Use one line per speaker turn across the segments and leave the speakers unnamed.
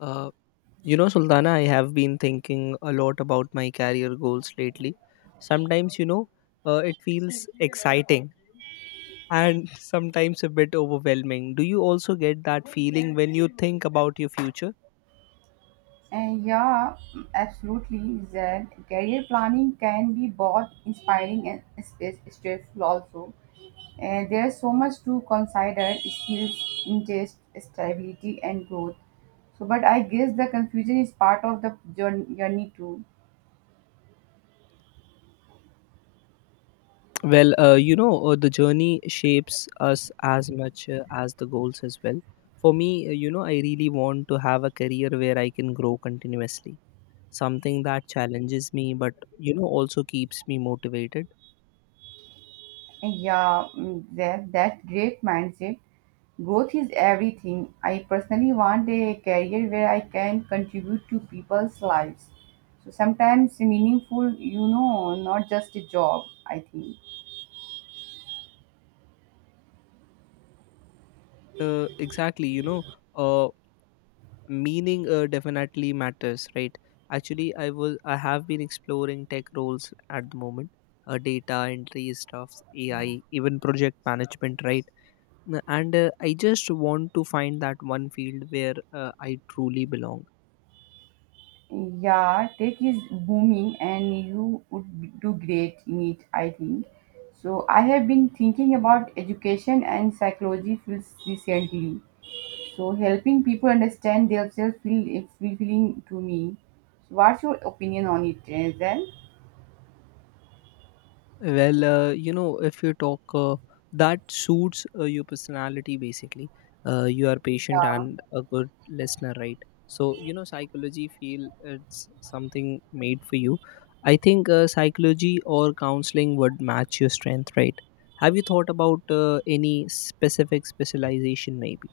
Uh, you know, Sultana, I have been thinking a lot about my career goals lately. Sometimes, it feels exciting and sometimes a bit overwhelming. Do you also get that feeling when you think about your future?
And yeah, absolutely, Zed. Career planning can be both inspiring and stressful also. And there's so much to consider: skills, interest, stability, and growth. So, but I guess the confusion is part of the journey too.
The journey shapes us as much as the goals as well. For me, I really want to have a career where I can grow continuously, something that challenges me, but, you know, also keeps me motivated
Yeah, that great mindset. Growth is everything. I personally want a career where I can contribute to people's lives. So sometimes meaningful, not just a job, I think.
exactly. Uh, Meaning definitely matters, right? Actually, I have been exploring tech roles at the moment. Data entry stuffs, AI, even project management, right? And I just want to find that one field where I truly belong.
Yeah, tech is booming and you would do great in it, I think. So I have been thinking about education and psychology fields recently. So helping people understand themselves feel it's fulfilling to me. So what's your opinion on it, eh, then?
If you talk, that suits your personality basically. You are patient and a good listener, right? So, you know, psychology feel it's something made for you. I think psychology or counseling would match your strength, right? Have you thought about any specific specialization, maybe?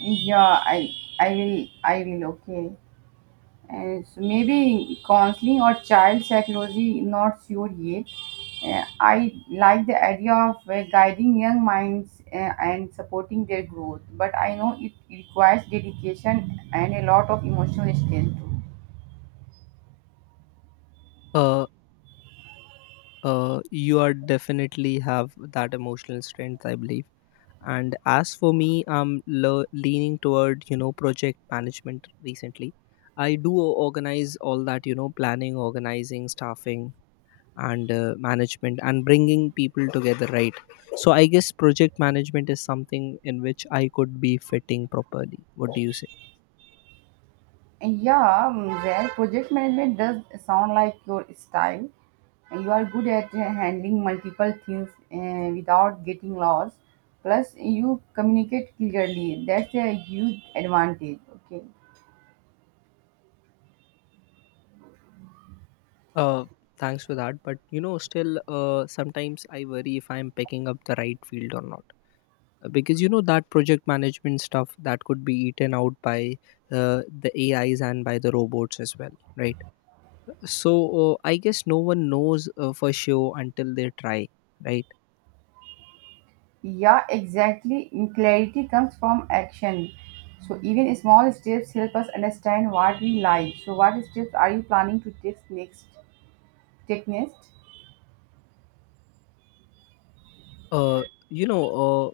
Yeah, I will. Okay. And so maybe counseling or child psychology, not sure yet. I like the idea of guiding young minds and supporting their growth, but I know it requires dedication and a lot of emotional strength too.
Uh, you are definitely have that emotional strength, I believe. And as for me, I'm leaning toward, you know, project management recently. I organize all that, you know, planning, organizing, staffing, and management, and bringing people together, right? So I guess project management is something in which I could be fitting properly. What do you say?
Yeah, Zach, project management does sound like your style. You are good at handling multiple things without getting lost. Plus, you communicate clearly. That's a huge advantage. Okay.
uh Thanks for that. But, you know, still, sometimes I worry if I'm picking up the right field or not. Because, you know, that project management stuff that could be eaten out by the AIs and by the robots as well, right? So I guess no one knows for sure until they try, right?
Yeah, exactly. Clarity comes from action. So even small steps help us understand what we like. So what steps are you planning to take next? Take next?
uh, you know uh,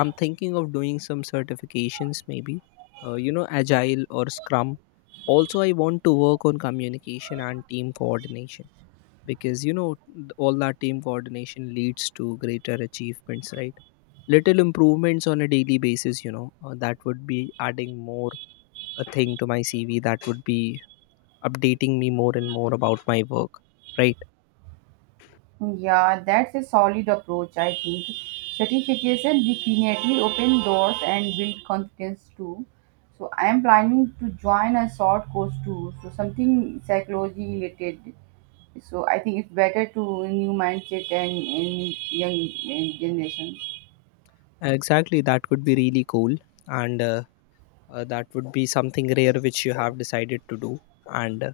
i'm thinking of doing some certifications, maybe agile or scrum. Also, I want to work on communication and team coordination, because, you know, all that team coordination leads to greater achievements, right? Little improvements on a daily basis, you know, that would be adding more a thing to my CV. That would be updating me more and more about my work, right?
Yeah, that's a solid approach, I think. Certification definitely open doors and build confidence too. So I am planning to join a short course too. So something psychology related. So I think it's better to new mindset and young generations.
Exactly, that would be really cool. And that would be something rare which you have decided to do. And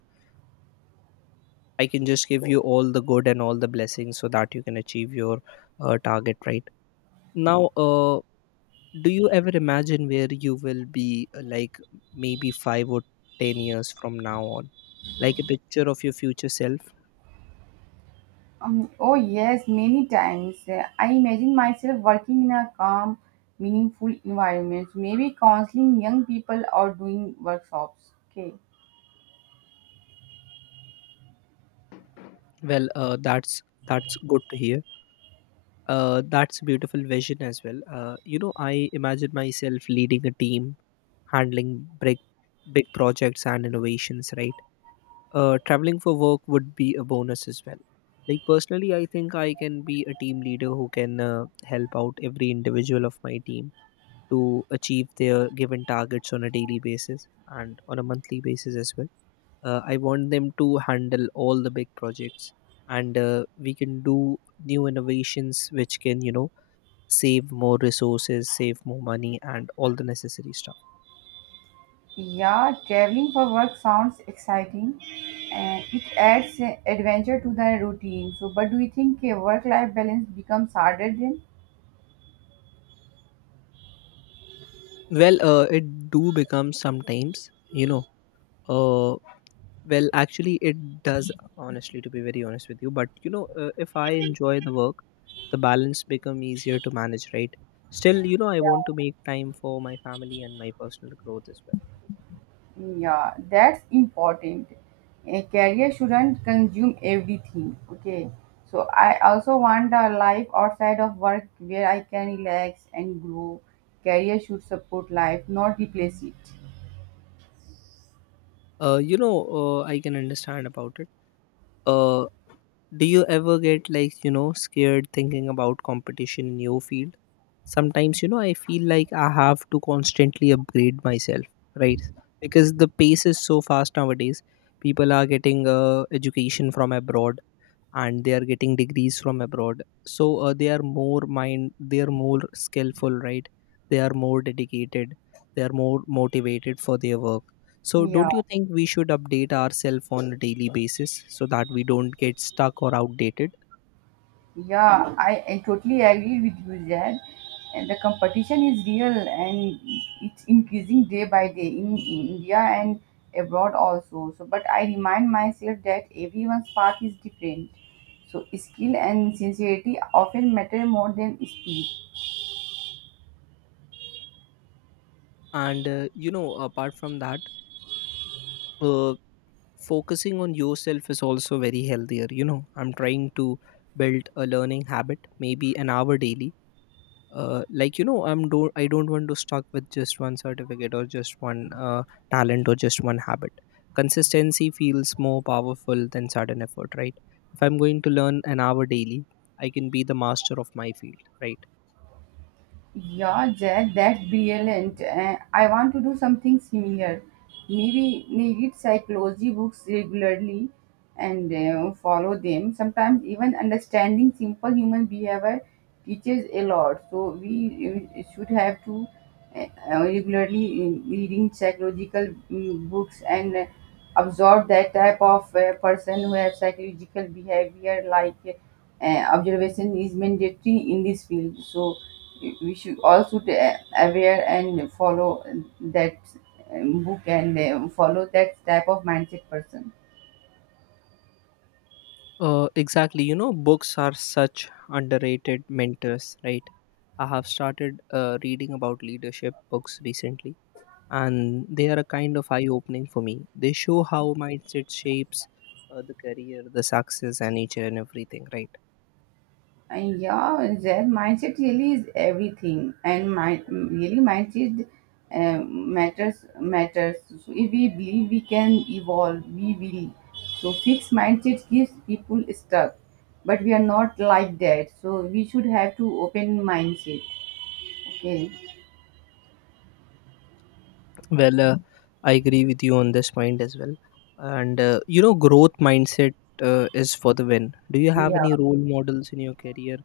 I can just give you all the good and all the blessings so that you can achieve your target, right? Now do you ever imagine where you will be, like maybe 5 or 10 years from now on, like a picture of your future self?
Oh yes, many times. I imagine myself working in a calm, meaningful environment. So, maybe counseling young people or doing workshops. Okay.
Well, that's good to hear. That's a beautiful vision as well. You know, I imagine myself leading a team, handling big projects and innovations, right? Uh, traveling for work would be a bonus as well. Like personally I think I can be a team leader who can help out every individual of my team to achieve their given targets on a daily basis and on a monthly basis as well. I want them to handle all the big projects, and we can do new innovations which can, you know, save more resources, save more money, and all the necessary stuff.
Yeah, traveling for work sounds exciting and it adds adventure to the routine. So, but do you think a work life balance becomes harder then?
Well, it do become sometimes, uh, actually, it does, honestly, to be very honest with you. But, you know, if I enjoy the work, the balance become easier to manage, right? Still, you know, I want to make time for my family and my personal growth as well.
Yeah, that's important. A career shouldn't consume everything. Okay, so I also want a life outside of work where I can relax and grow. Career should support life, not replace it.
I can understand about it. Uh, do you ever get, like, you know, scared thinking about competition in your field? Sometimes, you know, I feel like I have to constantly upgrade myself, right? Because the pace is so fast nowadays. People are getting education from abroad, and they are getting degrees from abroad. So they are more skillful, right? They are more dedicated, they are more motivated for their work. So
Yeah.
don't you think we should update ourselves on a daily basis so that we don't get stuck or outdated?
Yeah, I totally agree with you, Zed. And the competition is real and it's increasing day by day in India and abroad also. So, but I remind myself that everyone's path is different. So, skill and sincerity often matter more than speed.
And you know, apart from that, uh, focusing on yourself is also very healthier. You know, I'm trying to build a learning habit, maybe an hour daily. Like, you know, I don't want to stuck with just one certificate or just one talent or just one habit. Consistency feels more powerful than sudden effort, right? If I'm going to learn an hour daily, I can be the master of my field, right?
Yeah, Jack, that's brilliant. I want to do something similar. Maybe read psychology books regularly and follow them. Sometimes even understanding simple human behavior teaches a lot. So we should have to regularly reading psychological books and absorb that type of person who have psychological behavior like uh, observation is mandatory in this field. So we should also be aware and follow that book and follow that type of mindset person.
Exactly. You know, books are such underrated mentors, right? I have started reading about leadership books recently, and they are a kind of eye opening for me. They show how mindset shapes the career, the success and nature and everything, right?
And yeah, their mindset really is everything, and mind really mindset matters. So if we believe we can evolve, we will. So fixed mindset gives people stuck, but we are not like that. So we should have to open mindset. Okay.
Well, I agree with you on this point as well. And you know, growth mindset is for the win. Do you have
Yeah.
any role models in your career,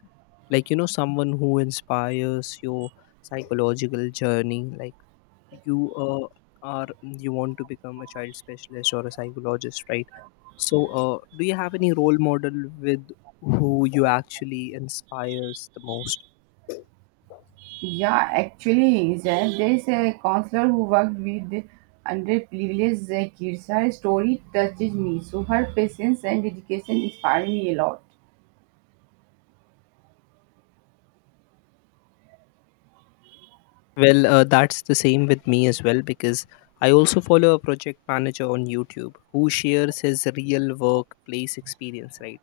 like, you know, someone who inspires your psychological journey, like you are you want to become a child specialist or a psychologist, right? So do you have any role model with who you actually inspires the most?
Yeah, actually, Zain, there is a counselor who worked with underprivileged kids. Her story touches me, so her patience and dedication inspire me a lot.
Well, that's the same with me as well, because I also follow a project manager on YouTube who shares his real workplace experience, right?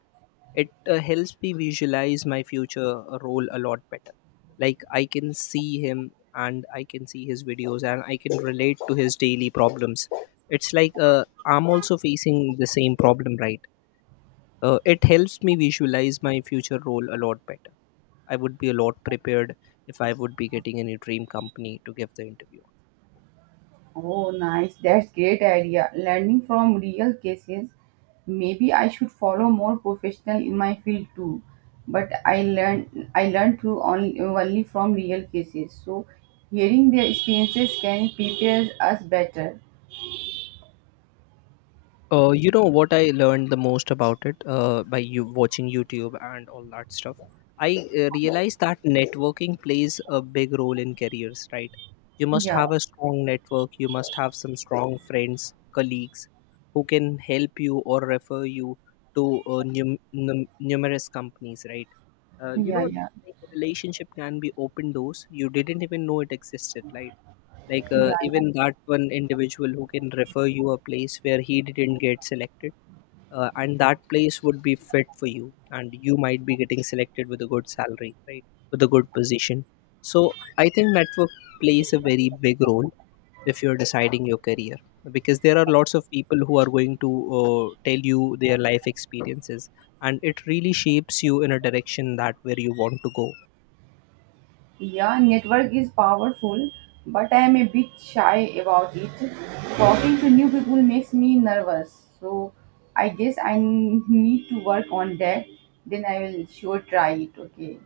It helps me visualize my future role a lot better. Like I can see him, and I can see his videos, and I can relate to his daily problems. It's like I'm also facing the same problem, right? It helps me visualize my future role a lot better. I would be a lot prepared if I would be getting any dream company to give the interview.
Oh, nice. That's great idea. Learning from real cases. Maybe I should follow more professional in my field too. But I learn through only from real cases. So hearing their experiences can prepare us better.
You know what I learned the most about it by you watching YouTube and all that stuff. I realized that networking plays a big role in careers, right? You must
Yeah,
have a strong network. You must have some strong friends, colleagues, who can help you or refer you to numerous companies, right? You
yeah,
know,
yeah,
like relationship can be open doors. You didn't even know it existed, like
yeah.
even that one individual who can refer you a place where he didn't get selected, and that place would be fit for you, and you might be getting selected with a good salary, right? With a good position. So I think network plays a very big role if you're deciding your career, because there are lots of people who are going to tell you their life experiences, and it really shapes you in a direction that where you want to go.
Yeah, network is powerful, but I am a bit shy about it. Talking to new people makes me nervous, so I guess I need to work on that. Then I will sure try it. Okay.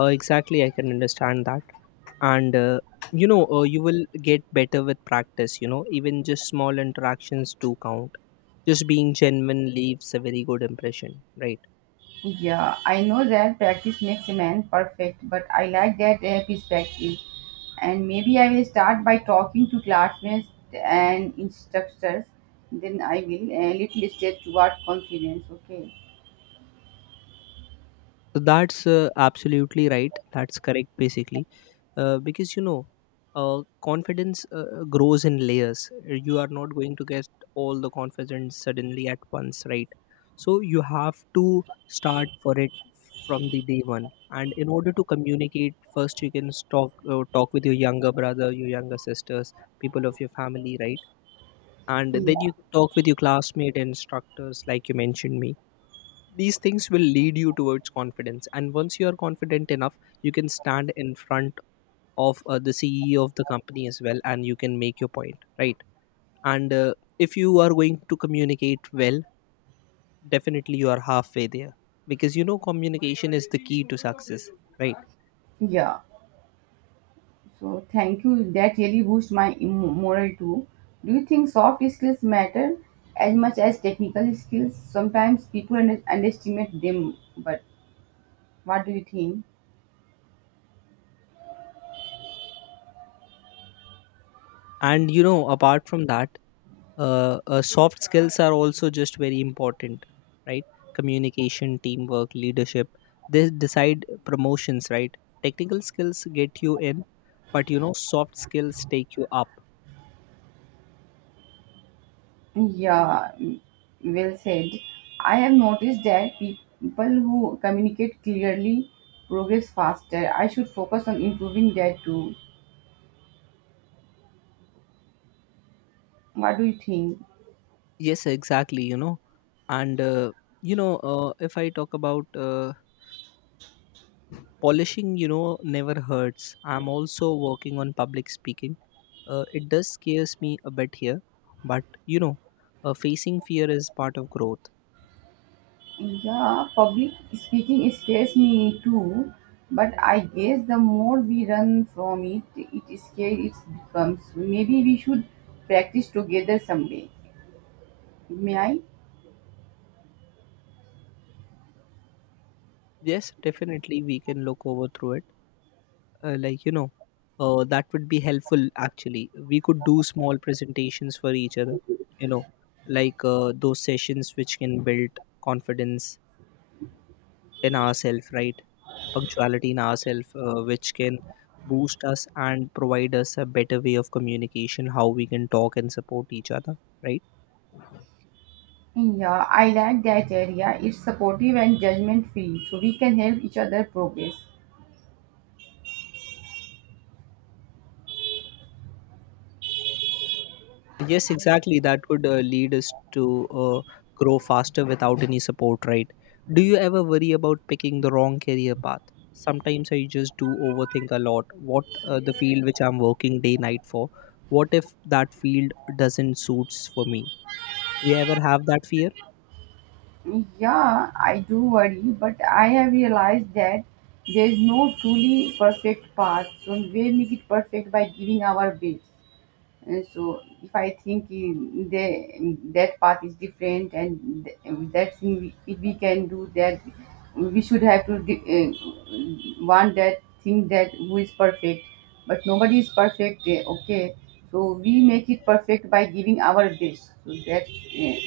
Uh, exactly, I can understand that. And you will get better with practice. You know, even just small interactions do count. Just being genuine leaves a very good impression, right?
Yeah, I know that practice makes a man perfect, but I like that perspective. And maybe I will start by talking to classmates and instructors. Then I will a little step toward confidence. Okay.
So that's absolutely right, that's correct basically. Uh, because, you know, confidence grows in layers. You are not going to get all the confidence suddenly at once, right? So you have to start for it from the day one. And in order to communicate first, you can talk with your younger brother, your younger sisters, people of your family, right? And then you
Yeah.
can talk with your classmate and instructors, like you mentioned me. These things will lead you towards confidence, and once you are confident enough, you can stand in front of the CEO of the company as well, and you can make your point, right? And if you are going to communicate well, definitely you are halfway there, because, you know, communication is the key to success, right?
Yeah. So thank you. That really boosts my morale too. Do you think soft skills matter as much as technical skills? Sometimes people underestimate them, but what do you think?
And you know, apart from that, soft skills are also just very important, right? Communication, teamwork, leadership, they decide promotions, right? Technical skills get you in, but, you know, soft skills take you up.
Yeah, well said. I have noticed that people who communicate clearly progress faster. I should focus on improving that too. What do you think?
Yes, exactly. You know, and if I talk about polishing, you know, never hurts. I'm also working on public speaking. It does scares me a bit here, but, you know, facing fear is part of growth.
Yeah, public speaking scares me too, but I guess the more we run from it, it scares it becomes. Maybe we should practice together someday. May I?
Yes, definitely, we can look over through it. Like, you know, that would be helpful. Actually, we could do small presentations for each other. You know, like those sessions which can build confidence in ourselves, right? Punctuality in ourselves, which can boost us and provide us a better way of communication, how we can talk and support each other, right?
Yeah, I like that area. It's supportive and judgment free, so we can help each other progress.
Yes, exactly. That could lead us to grow faster without any support, right? Do you ever worry about picking the wrong career path? Sometimes I just do overthink a lot. What the field which I'm working day night for? What if that field doesn't suits for me? Do you ever have that fear?
Yeah, I do worry, but I have realized that there's no truly perfect path, so we make it perfect by giving our best. And so if I think that path is different and that thing we, if we can do that, we should have to want that thing that who is perfect. But nobody is perfect, eh, okay? So we make it perfect by giving our best. So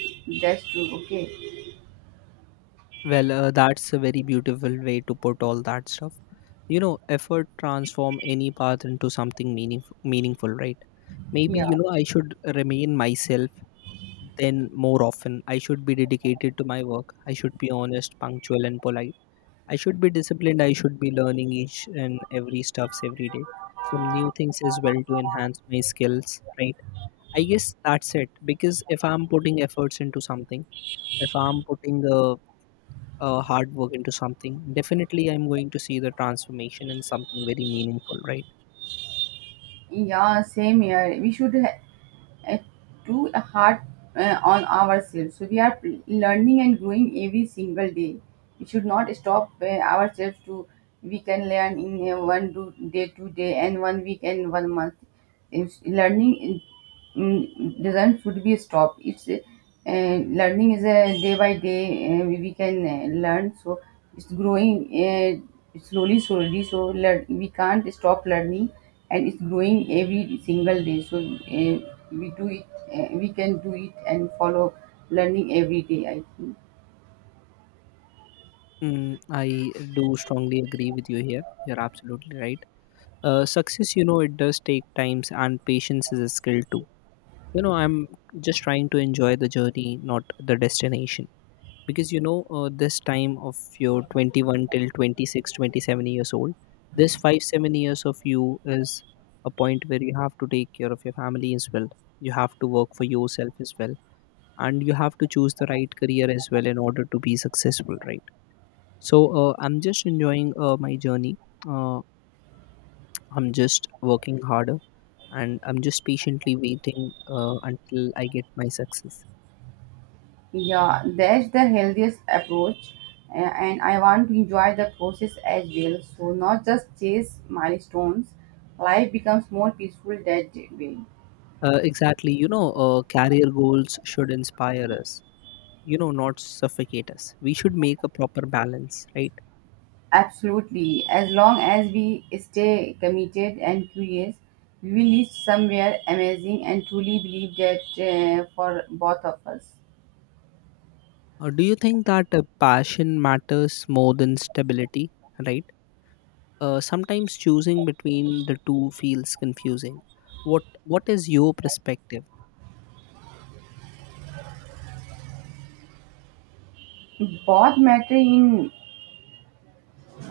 that's true, okay?
Well, that's a very beautiful way to put all that stuff. You know, effort transform any path into something meaningful, right? Maybe
Yeah,
you know I should remain myself. Then more often, I should be dedicated to my work. I should be honest, punctual, and polite. I should be disciplined. I should be learning each and every stuffs every day. Some new things as well to enhance my skills, right? I guess that's it. Because if I'm putting efforts into something, if I'm putting hard work into something, definitely I'm going to see the transformation in something very meaningful, right?
yeah, same here. We should uh, too hard on ourselves. So we are learning and growing every single day. We should not stop ourselves to. We can learn in one day, 2 day, and one week and one month. It's learning doesn't should be stopped. It's learning is a day by day. We can learn. So it's growing slowly, slowly. So we can't stop learning and it's growing every single day, so we do it we can do it and follow learning every day, I think.
Mm, I do strongly agree with you here. You're absolutely right. Success, you know, it does take times and patience is a skill too. You know, I'm just trying to enjoy the journey, not the destination. Because you know, this time of your 21 till 26 27 years old, this 5 7 years of you is a point where you have to take care of your family as well. You have to work for yourself as well, and you have to choose the right career as well in order to be successful, right? So I'm just enjoying my journey. uh, I'm just working harder, and I'm just patiently waiting until I get my success.
Yeah, that's the healthiest approach, uh, and I want to enjoy the process as well, so not just chase milestones. Life becomes more peaceful that way.
Exactly, you know. Career goals should inspire us, you know, not suffocate us. We should make a proper balance, right?
Absolutely, as long as we stay committed and curious, we will reach somewhere amazing and truly believe that for both of us.
Do you think that passion matters more than stability, right? Sometimes choosing between the two feels confusing. What is your perspective?
Both matter in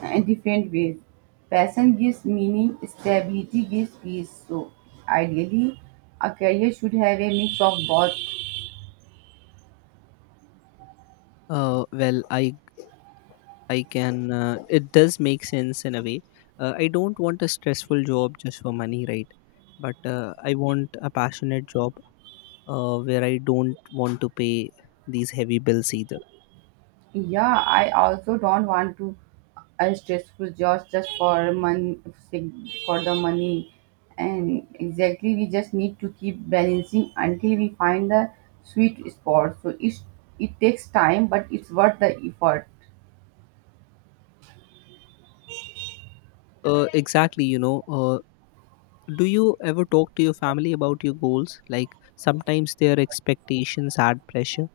different ways. Passion gives meaning, stability gives peace. So, ideally, a career should have a mix of both.
Well, I can. It does make sense in a way. I don't want a stressful job just for money, right? But I want a passionate job where I don't want to pay these heavy bills either.
Yeah, I also don't want to a stressful job just for the money, and exactly we just need to keep balancing until we find the sweet spot. So it takes time, but it's worth the effort.
Exactly. You know. Do you ever talk to your family about your goals? Like sometimes their expectations add pressure.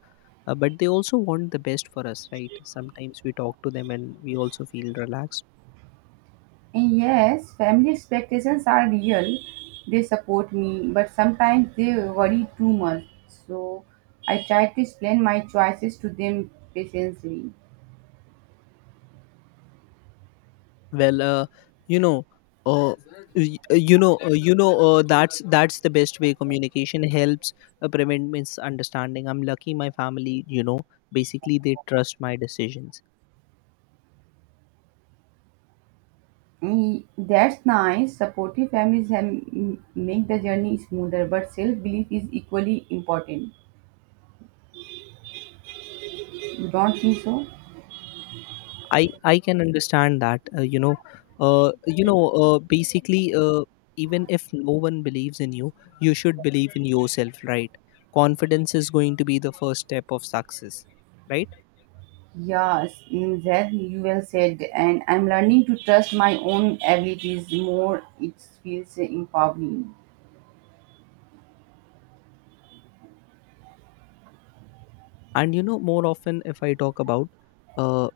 But they also want the best for us, right? Sometimes we talk to them and we also feel relaxed.
And yes, family expectations are real. They support me, but sometimes they worry too much. So I try to explain my choices to them patiently.
Well, you know uh, y- you know that's the best way. Communication helps prevent misunderstanding. I'm lucky my family, you know, basically they trust my decisions.
And that's nice. Supportive families have make the journey smoother, but self belief is equally important. You don't think so?
I can understand that. Basically, even if no one believes in you, you should believe in yourself, right? Confidence is going to be the first step of success, right?
Yes, that you well said. And I'm learning to trust my own abilities more. It feels empowering.
And you know, more often if I talk about uh,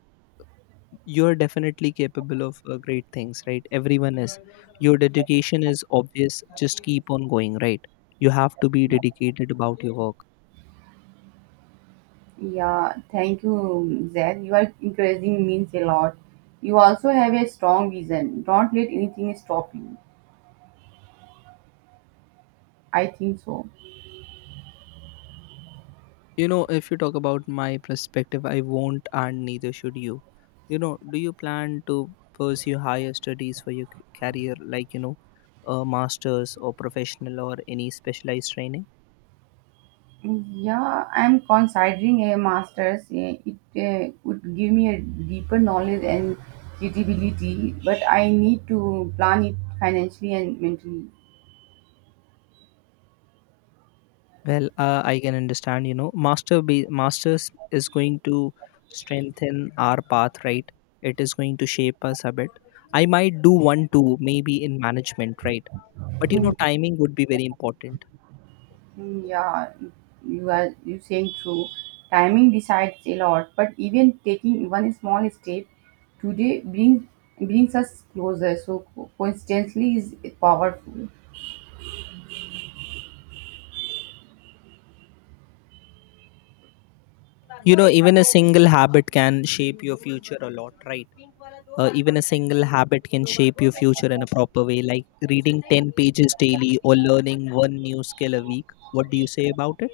you're definitely capable of great things, right? Everyone is. Your dedication is obvious. Just keep on going, right? You have to be dedicated about your work.
Yeah, thank you, Zed. You are encouraging means a lot. You also have a strong vision. Don't let anything stop you. I think so.
You know, if you talk about my perspective, I won't and neither should you. You know, do you plan to pursue higher studies for your career, like, you know, a master's or professional or any specialized training?
Yeah, I'm considering a master's. It would give me a deeper knowledge and credibility, but I need to plan it financially and mentally.
Well, I can understand, you know, masters is going to strengthen our path, right? It is going to shape us a bit. I might do one too, maybe in management, right? But you
Hmm.
know, timing would be very important.
Mm, yeah, you saying true. Timing decides a lot, but even taking one small step today brings us closer. So coincidentally is powerful.
You know, even a single habit can shape your future a lot, right? Even a single habit can shape your future in a proper way, like reading 10 pages daily or learning one new skill a week. What do you say about it?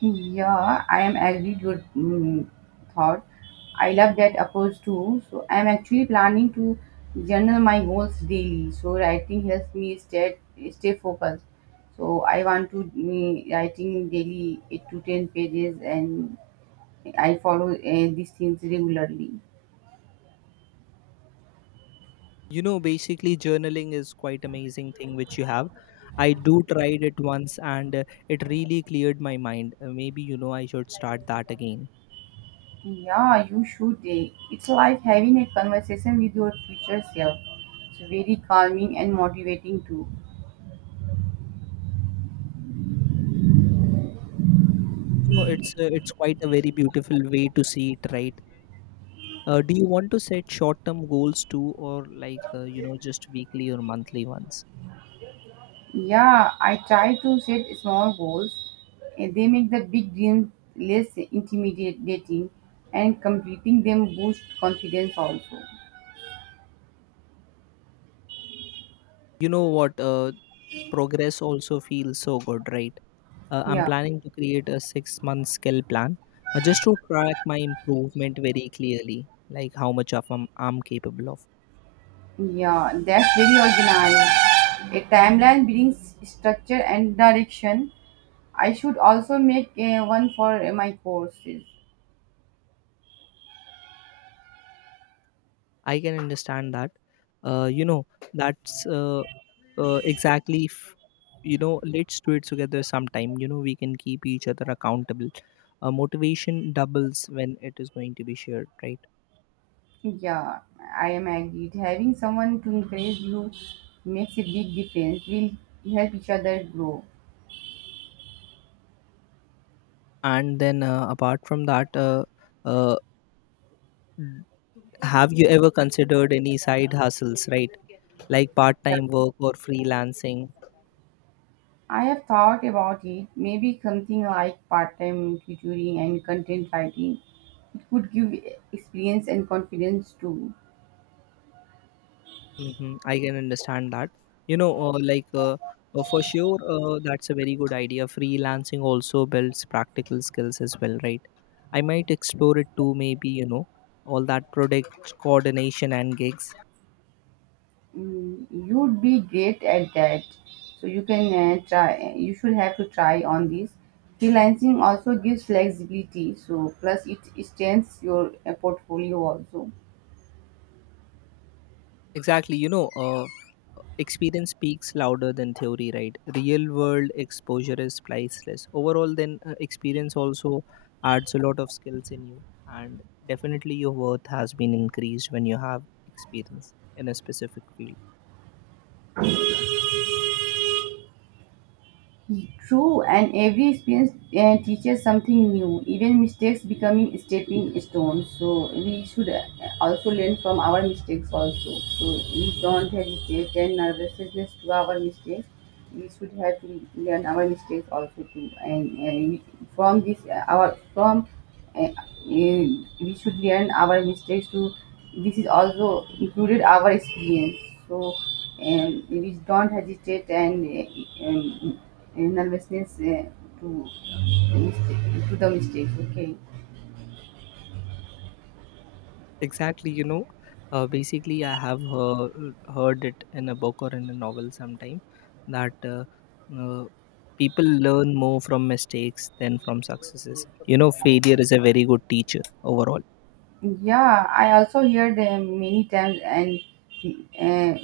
Yeah, I am agreed your thought. I love that approach too. So I am actually planning to journal my goals daily. So writing helps me stay focused. So I want to writing daily 8 to 10 pages and I follow these things regularly.
You know, basically, journaling is quite amazing thing which you have. I do tried it once and it really cleared my mind. Maybe you know I should start that again.
Yeah, you should. It's like having a conversation with your future self. It's very calming and motivating too.
You know, it's quite a very beautiful way to see it, right? Do you want to set short-term goals too, or like you know just weekly or monthly ones?
Yeah, I try to set small goals, and they make the big dreams less intimidating and completing them boosts confidence also.
You know what, progress also feels so good, right? I'm
Yeah,
planning to create a 6 month skill plan just to track my improvement very clearly, like how much of I'm capable of.
yeah, that's very organized. A timeline brings structure and direction. I should also make one for my courses.
I can understand that. You know, that's Exactly, you know, let's do it together sometime. You know, we can keep each other accountable. Motivation doubles when it is going to be shared, right?
Yeah, I am agreed. Having someone to encourage you makes a big difference. We'll help each other grow.
And then apart from that, uh, have you ever considered any side hustles, right? Like part time work or freelancing.
I have thought about it. Maybe something like part-time tutoring and content writing. It could give experience and confidence too.
Hmm, I can understand that. You know, for sure, that's a very good idea. Freelancing also builds practical skills as well, right? I might explore it too, maybe, you know, all that product coordination and gigs.
Mm, you'd be great at that. So you can try. You should have to try on this. Freelancing also gives flexibility. So plus it strengthens your portfolio also.
Exactly. You know, experience speaks louder than theory, right? Real world exposure is priceless. Overall, then experience also adds a lot of skills in you, and definitely your worth has been increased when you have experience in a specific field.
True, and every experience teaches something new. Even mistakes becoming stepping stones. So we should also learn from our mistakes also. So we don't hesitate and nervousness to our mistakes. We should have to learn our mistakes also too. And from this, our from uh, we should learn our mistakes to this is also included our experience so we don't hesitate and nervousness to the mistakes. Okay.
Exactly. You know, basically, I have heard it in a book or in a novel sometime that. Uh, People learn more from mistakes than from successes. You know, failure is a very good teacher overall.
Yeah, I also heard many times, and uh,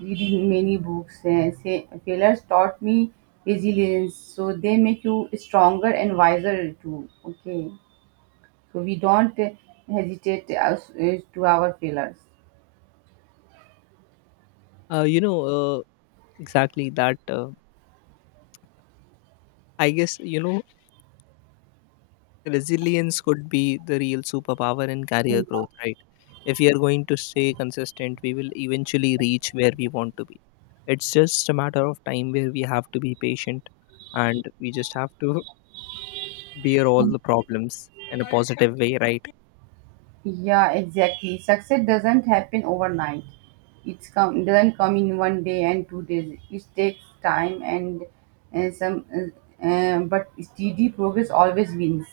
reading many books say failures taught me resilience, so they make you stronger and wiser too. Okay. So we don't hesitate us to our failures.
You know, exactly that. I guess, you know, resilience could be the real superpower in career
Mm.
growth, right? If we are going to stay consistent, we will eventually reach where we want to be. It's just a matter of time where we have to be patient, and we just have to bear all the problems in a positive way, right?
Yeah, exactly. Success doesn't happen overnight. It's come doesn't come in one day and 2 days. It takes time and some, but steady progress always wins.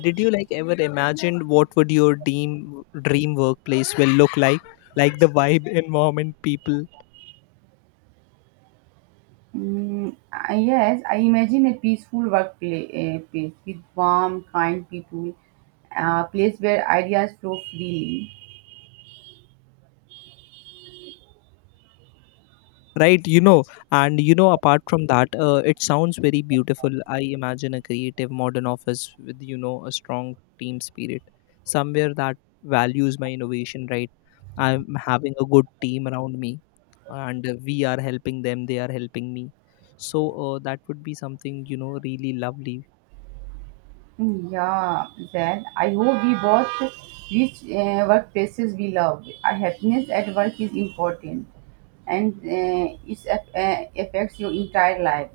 Did you like ever imagine what would your dream workplace will look like? Like the vibe, environment, people,
Yes, I imagine a peaceful workplace with warm, kind people, a place where ideas flow freely.
right? You know, and you know, apart from that, it sounds very beautiful. I imagine a creative modern office with, you know, a strong team spirit, somewhere that values my innovation, right? I'm having a good team around me, and we are helping them, they are helping me. So that would be something, you know, really lovely.
Yeah, then I hope we both reach workplaces we love. Our happiness at work is important, and it affects your entire life.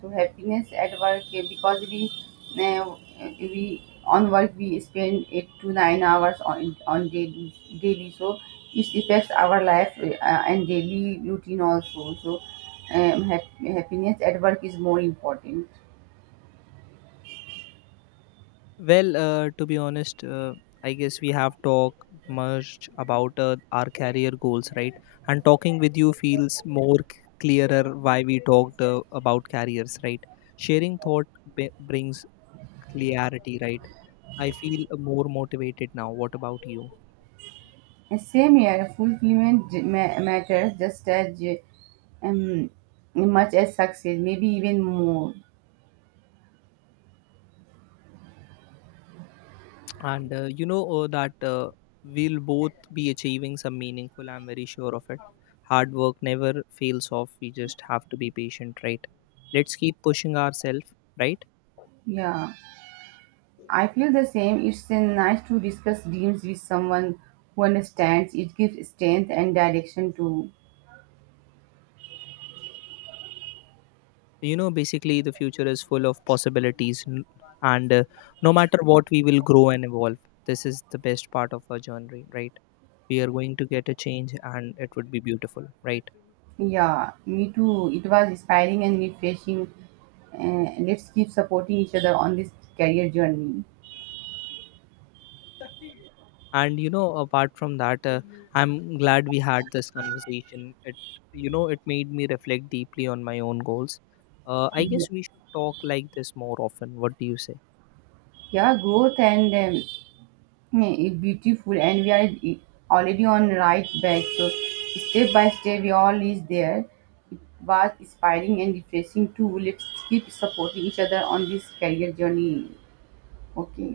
So happiness at work, because uh, we on work we spend 8 to 9 hours on daily daily. So it affects our life and daily routine also. So happiness at work is more important.
Well, to be honest, I guess we have talked much about our career goals, right? And talking with you feels more clearer why we talked about careers, right? Sharing thought brings clarity, right? I feel more motivated now. What about you?
Same year, fulfillment matters just as um, much as success, maybe even more.
And that we'll both be achieving some meaningful. I'm very sure of it. Hard work never fails off. We just have to be patient, right? Let's keep pushing ourselves, right?
Yeah, I feel the same. It's nice to discuss dreams with someone who understands. It gives strength and direction to.
You know, basically the future is full of possibilities, and no matter what, we will grow and evolve. This is the best part of our journey, right? We are going to get a change and it would be beautiful, right?
Yeah, me too. It was inspiring and refreshing. Let's keep supporting each other on this career journey.
And you know, apart from that, I'm glad we had this conversation. It, you know, it made me reflect deeply on my own goals. Uh, I
Yeah,
guess we should talk like this more often. What do you say?
yeah, growth and yeah, it's beautiful, and we are already on right back. So step by step, we all is there. It was inspiring and refreshing too. Let's keep supporting each other on this career journey. Okay,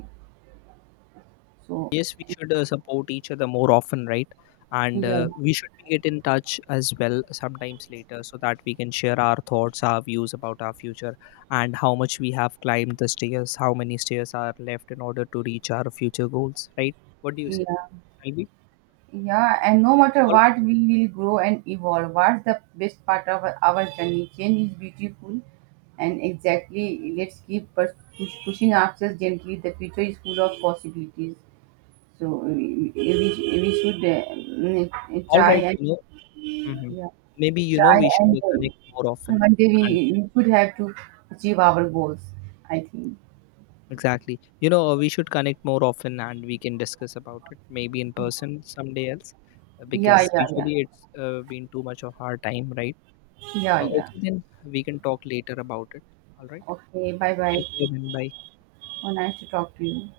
so
Yes, we should support each other more often, right? And
yeah,
we should be get in touch as well sometimes later, so that we can share our thoughts, our views about our future, and how much we have climbed the stairs, how many stairs are left in order to reach our future goals, right? What do you say?
yeah,
Shall we?
yeah. And no matter
All,
what, we will grow and evolve. What's the best part of our journey? Change is beautiful, and exactly, let's keep pushing ourselves gently. The future is full of possibilities. So we should mm,
all
try
right,
and
you know, hmm,
yeah,
maybe you know
try
we should
and
connect more often,
one day we,
and
we could have to achieve our goals. I think.
exactly, you know, we should connect more often and we can discuss about it maybe in person someday else,
Yeah,
because
yeah, yeah,
usually it's been too much of our time, right?
yeah, yeah.
Okay, then we can talk later about it. All right.
Okay. Bye, bye.
Take care then. Bye.
Oh, nice to talk to you.